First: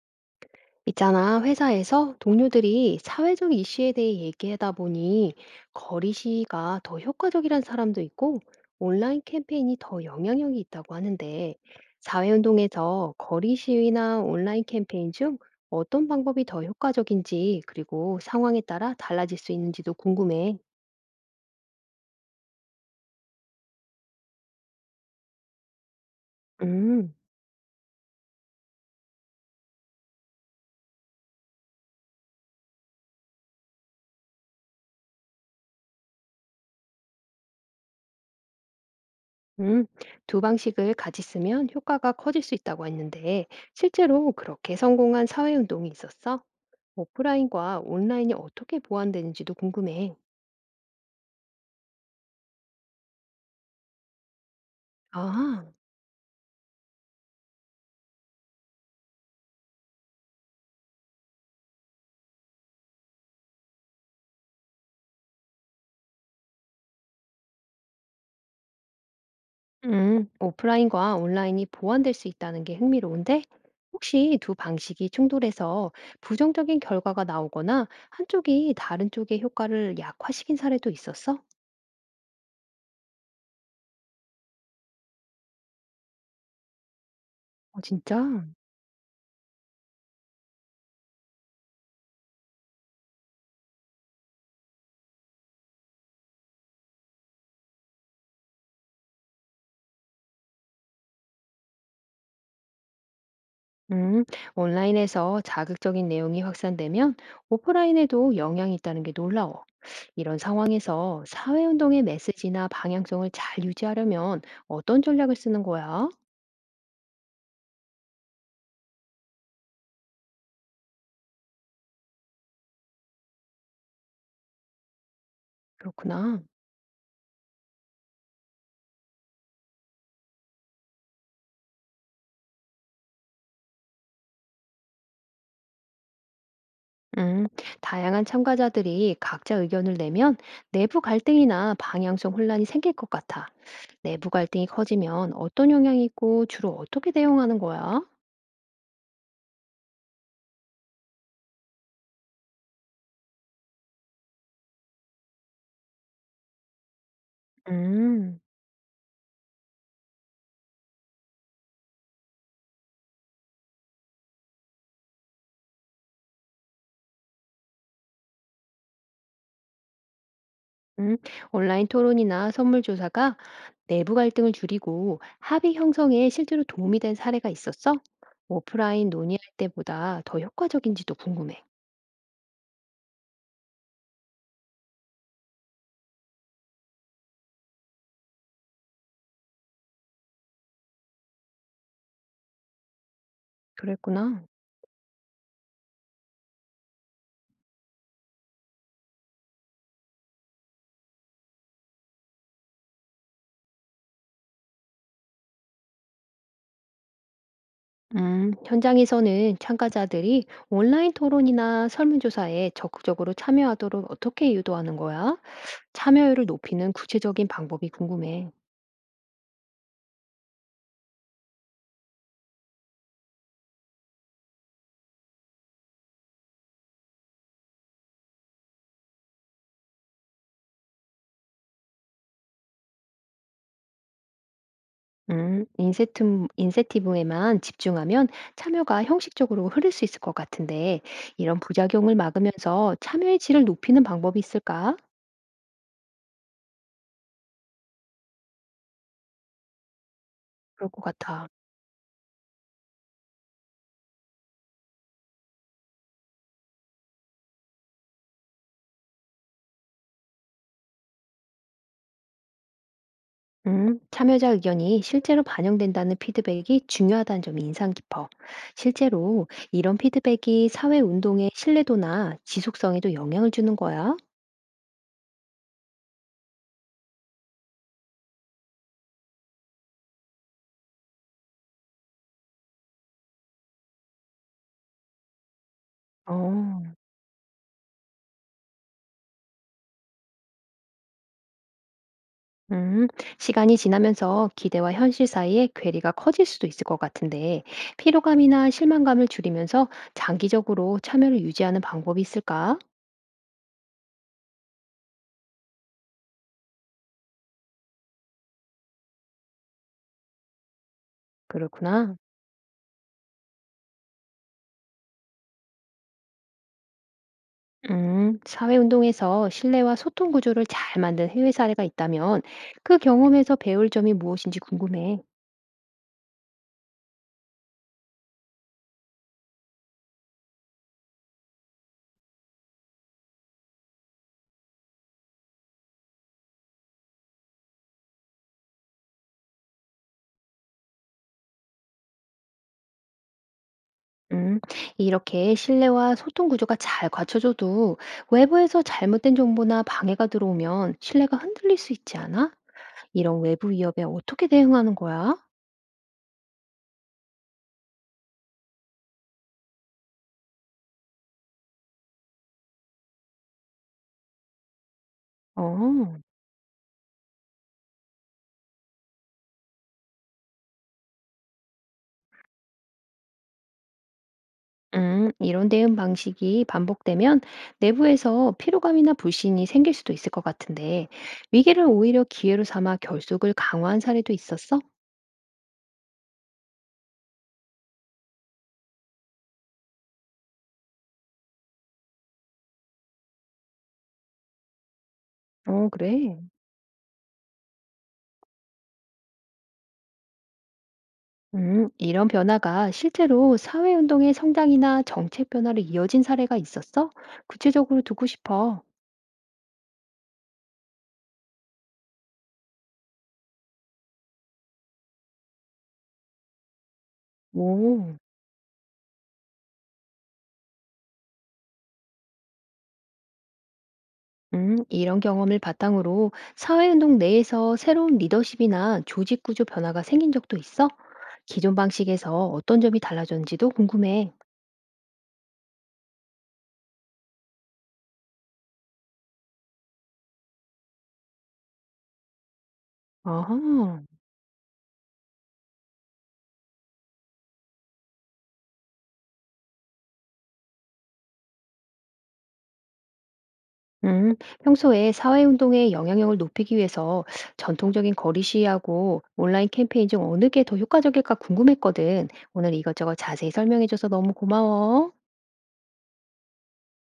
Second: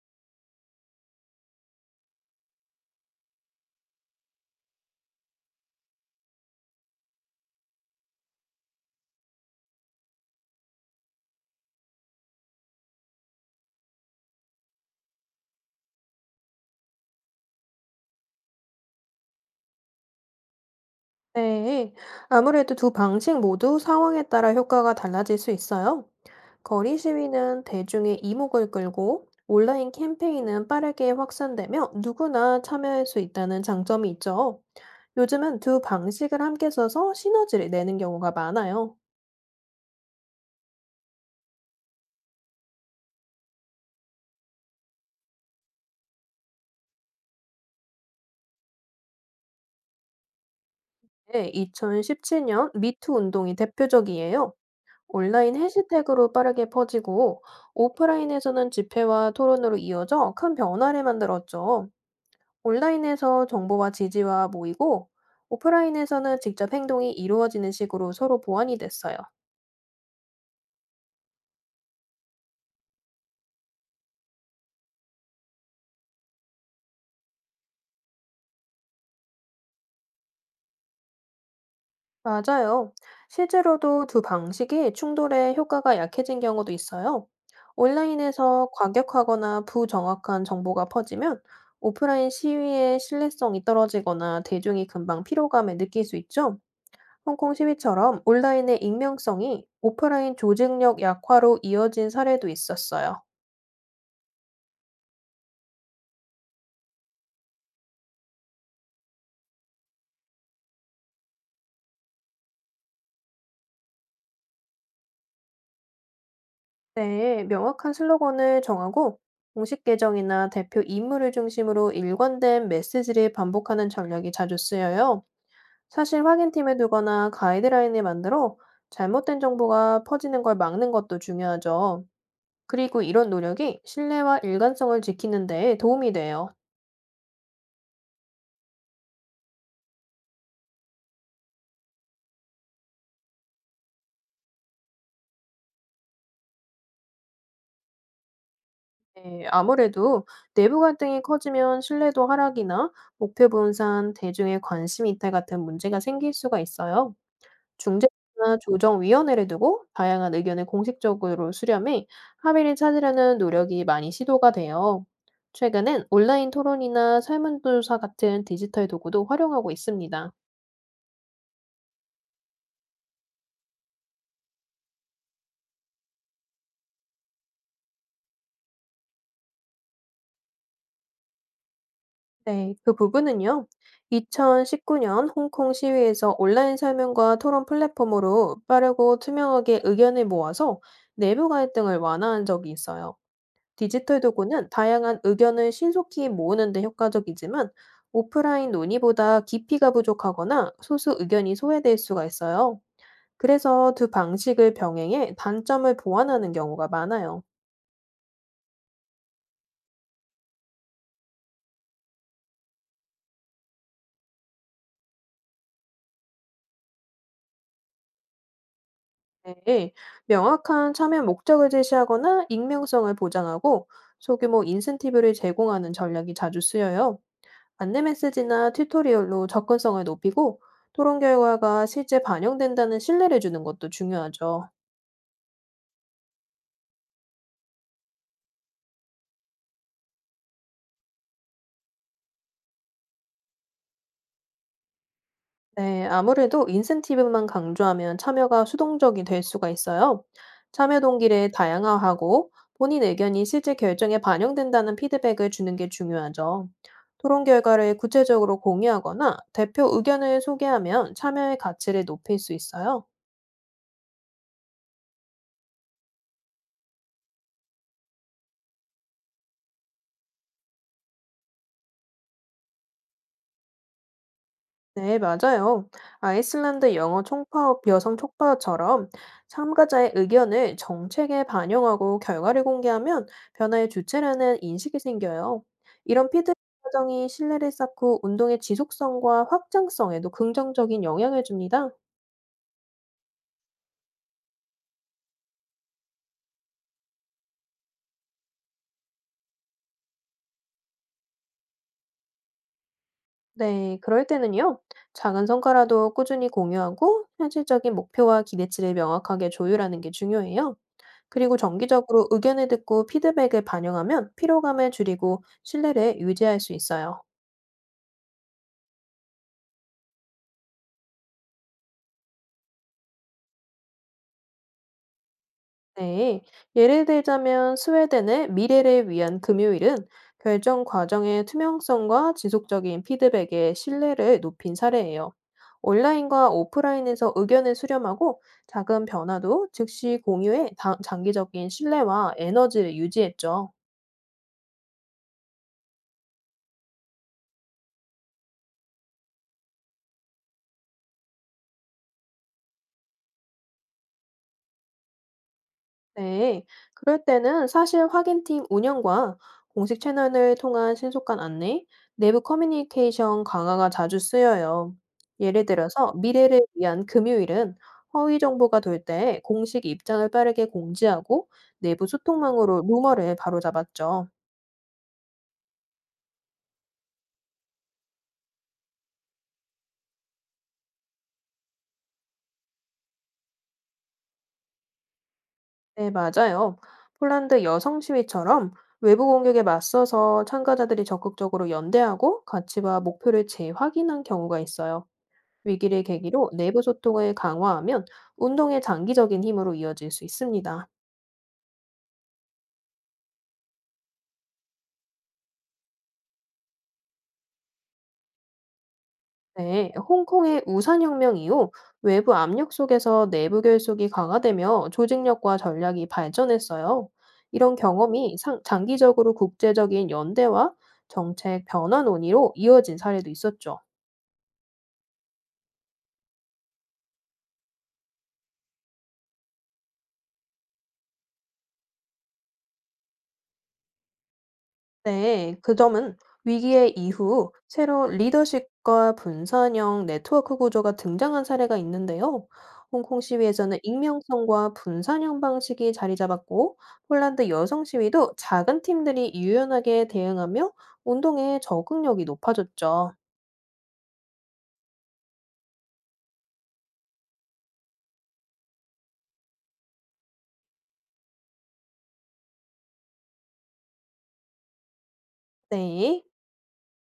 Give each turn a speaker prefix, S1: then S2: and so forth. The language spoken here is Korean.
S1: 있잖아, 회사에서 동료들이 사회적 이슈에 대해 얘기하다 보니 거리 시위가 더 효과적이란 사람도 있고 온라인 캠페인이 더 영향력이 있다고 하는데 사회운동에서 거리 시위나 온라인 캠페인 중 어떤 방법이 더 효과적인지 그리고 상황에 따라 달라질 수 있는지도 궁금해.
S2: 네, 아무래도 두 방식 모두 상황에 따라 효과가 달라질 수 있어요. 거리
S1: 음,
S2: 시위는 대중의 이목을 끌고 온라인 캠페인은 빠르게 확산되며 누구나 참여할 수 있다는 장점이 있죠. 요즘은 두 방식을 함께 써서 시너지를 내는 경우가 많아요.
S1: 음, 두 방식을 같이 쓰면 효과가 커질 수 있다고 했는데 실제로 그렇게 성공한 사회운동이 있었어? 오프라인과 온라인이 어떻게 보완되는지도 궁금해.
S2: 네, 2017년 미투 운동이 대표적이에요. 온라인
S1: 아,
S2: 해시태그로 빠르게 퍼지고 오프라인에서는 집회와 토론으로 이어져 큰 변화를 만들었죠. 온라인에서 정보와 지지와 모이고, 오프라인에서는 직접 행동이 이루어지는 식으로 서로 보완이 됐어요.
S1: 오프라인과 온라인이 보완될 수 있다는 게 흥미로운데, 혹시 두 방식이 충돌해서 부정적인 결과가 나오거나 한쪽이 다른 쪽의 효과를 약화시킨 사례도 있었어?
S2: 맞아요. 실제로도 두 방식이 충돌에 효과가 약해진 경우도 있어요.
S1: 어, 진짜?
S2: 온라인에서 과격하거나 부정확한 정보가 퍼지면 오프라인 시위의 신뢰성이 떨어지거나 대중이 금방 피로감을 느낄 수 있죠. 홍콩 시위처럼 온라인의 익명성이 오프라인 조직력 약화로 이어진 사례도 있었어요.
S1: 음, 온라인에서 자극적인 내용이 확산되면 오프라인에도 영향이 있다는 게 놀라워. 이런 상황에서 사회운동의 메시지나 방향성을 잘 유지하려면 어떤 전략을 쓰는 거야?
S2: 네, 명확한 슬로건을 정하고 공식 계정이나 대표 인물을 중심으로 일관된 메시지를 반복하는 전략이 자주 쓰여요. 사실
S1: 그렇구나.
S2: 확인팀에 두거나 가이드라인을 만들어 잘못된 정보가 퍼지는 걸 막는 것도 중요하죠. 그리고 이런 노력이 신뢰와 일관성을 지키는 데 도움이 돼요.
S1: 음, 다양한 참가자들이 각자 의견을 내면 내부 갈등이나 방향성 혼란이 생길 것 같아. 내부 갈등이 커지면 어떤 영향이 있고 주로 어떻게 대응하는 거야?
S2: 네, 아무래도 내부 갈등이 커지면 신뢰도 하락이나 목표 분산, 대중의 관심 이탈 같은 문제가 생길 수가 있어요. 중재나
S1: 음,
S2: 조정위원회를 두고 다양한 의견을 공식적으로 수렴해 합의를 찾으려는 노력이 많이 시도가 돼요. 최근엔 온라인 토론이나 설문조사 같은 디지털 도구도 활용하고 있습니다.
S1: 음, 온라인 토론이나 선물 조사가 내부 갈등을 줄이고 합의 형성에 실제로 도움이 된 사례가 있었어? 오프라인 논의할 때보다 더 효과적인지도 궁금해.
S2: 네, 그 부분은요. 2019년 홍콩 시위에서 온라인 설문과 토론 플랫폼으로 빠르고 투명하게 의견을 모아서 내부 갈등을 완화한 적이 있어요. 디지털
S1: 그랬구나.
S2: 도구는 다양한 의견을 신속히 모으는 데 효과적이지만 오프라인 논의보다 깊이가 부족하거나 소수 의견이 소외될 수가 있어요. 그래서 두 방식을 병행해 단점을 보완하는 경우가 많아요.
S1: 현장에서는 참가자들이 온라인 토론이나 설문조사에 적극적으로 참여하도록 어떻게 유도하는 거야? 참여율을 높이는 구체적인 방법이 궁금해.
S2: 네, 명확한 참여 목적을 제시하거나 익명성을 보장하고 소규모 인센티브를 제공하는 전략이 자주 쓰여요. 안내 메시지나 튜토리얼로 접근성을 높이고 토론 결과가 실제 반영된다는 신뢰를 주는 것도 중요하죠.
S1: 음, 인센트, 인센티브에만 집중하면 참여가 형식적으로 흐를 수 있을 것 같은데, 이런 부작용을 막으면서 참여의 질을 높이는 방법이 있을까?
S2: 네, 아무래도 인센티브만 강조하면 참여가 수동적이 될 수가 있어요.
S1: 그럴
S2: 참여
S1: 것 같아.
S2: 동기를 다양화하고 본인 의견이 실제 결정에 반영된다는 피드백을 주는 게 중요하죠. 토론 결과를 구체적으로 공유하거나 대표 의견을 소개하면 참여의 가치를 높일 수 있어요.
S1: 참여자 의견이 실제로 반영된다는 피드백이 중요하다는 점이 인상 깊어. 실제로 이런 피드백이 사회 운동의 신뢰도나 지속성에도 영향을 주는 거야.
S2: 네, 맞아요. 아이슬란드 영어 총파업, 여성 촉파처럼 참가자의 의견을 정책에 반영하고 결과를 공개하면 변화의 주체라는 인식이 생겨요. 이런 피드백
S1: 어,
S2: 과정이 신뢰를 쌓고 운동의 지속성과 확장성에도 긍정적인 영향을 줍니다.
S1: 음, 시간이 지나면서 기대와 현실 사이의 괴리가 커질 수도 있을 것 같은데, 피로감이나 실망감을 줄이면서 장기적으로 참여를 유지하는 방법이 있을까?
S2: 네, 그럴 때는요. 작은 성과라도 꾸준히 공유하고 현실적인 목표와 기대치를 명확하게 조율하는 게 중요해요. 그리고
S1: 그렇구나.
S2: 정기적으로 의견을 듣고 피드백을 반영하면 피로감을 줄이고 신뢰를 유지할 수 있어요.
S1: 사회운동에서 신뢰와 소통 구조를 잘 만든 해외 사례가 있다면 그 경험에서 배울 점이 무엇인지 궁금해.
S2: 네. 예를 들자면 스웨덴의 미래를 위한 금요일은 결정 과정의 투명성과 지속적인 피드백에 신뢰를 높인 사례예요. 온라인과 오프라인에서 의견을 수렴하고 작은 변화도 즉시 공유해 장기적인 신뢰와 에너지를 유지했죠.
S1: 음, 이렇게 신뢰와 소통 구조가 잘 갖춰져도 외부에서 잘못된 정보나 방해가 들어오면 신뢰가 흔들릴 수 있지 않아? 이런 외부 위협에 어떻게 대응하는 거야?
S2: 네, 그럴 때는 사실 확인팀 운영과 공식 채널을 통한 신속한 안내, 내부 커뮤니케이션 강화가 자주 쓰여요. 예를 들어서
S1: 어,
S2: 미래를 위한 금요일은 허위 정보가 돌 때 공식 입장을 빠르게 공지하고 내부 소통망으로 루머를 바로잡았죠.
S1: 이런 대응 방식이 반복되면 내부에서 피로감이나 불신이 생길 수도 있을 것 같은데 위기를 오히려 기회로 삼아 결속을 강화한 사례도 있었어?
S2: 네, 맞아요. 폴란드 여성 시위처럼 외부 공격에 맞서서 참가자들이 적극적으로 연대하고 가치와 목표를 재확인한 경우가 있어요.
S1: 어,
S2: 위기를
S1: 그래.
S2: 계기로 내부 소통을 강화하면 운동의 장기적인 힘으로 이어질 수 있습니다.
S1: 이런 변화가 실제로 사회운동의 성장이나 정책 변화로 이어진 사례가 있었어? 구체적으로 듣고 싶어.
S2: 네, 홍콩의 우산혁명 이후 외부 압력 속에서 내부 결속이 강화되며 조직력과 전략이 발전했어요. 이런
S1: 오,
S2: 경험이 장기적으로 국제적인 연대와 정책 변화 논의로 이어진 사례도 있었죠.
S1: 이런 경험을 바탕으로 사회운동 내에서 새로운 리더십이나 조직 구조 변화가 생긴 적도 있어? 기존 방식에서 어떤 점이 달라졌는지도 궁금해.
S2: 네, 그 점은 위기의 이후 새로 리더십과 분산형 네트워크 구조가 등장한 사례가 있는데요. 홍콩 시위에서는
S1: 아하.
S2: 익명성과 분산형 방식이 자리 잡았고, 폴란드 여성 시위도 작은 팀들이 유연하게 대응하며 운동의 적응력이 높아졌죠.
S1: 음, 평소에 사회운동의 영향력을 높이기 위해서 전통적인 거리 시위하고 온라인 캠페인 중 어느 게 더 효과적일까 궁금했거든. 오늘 이것저것 자세히 설명해줘서 너무 고마워.
S2: 네.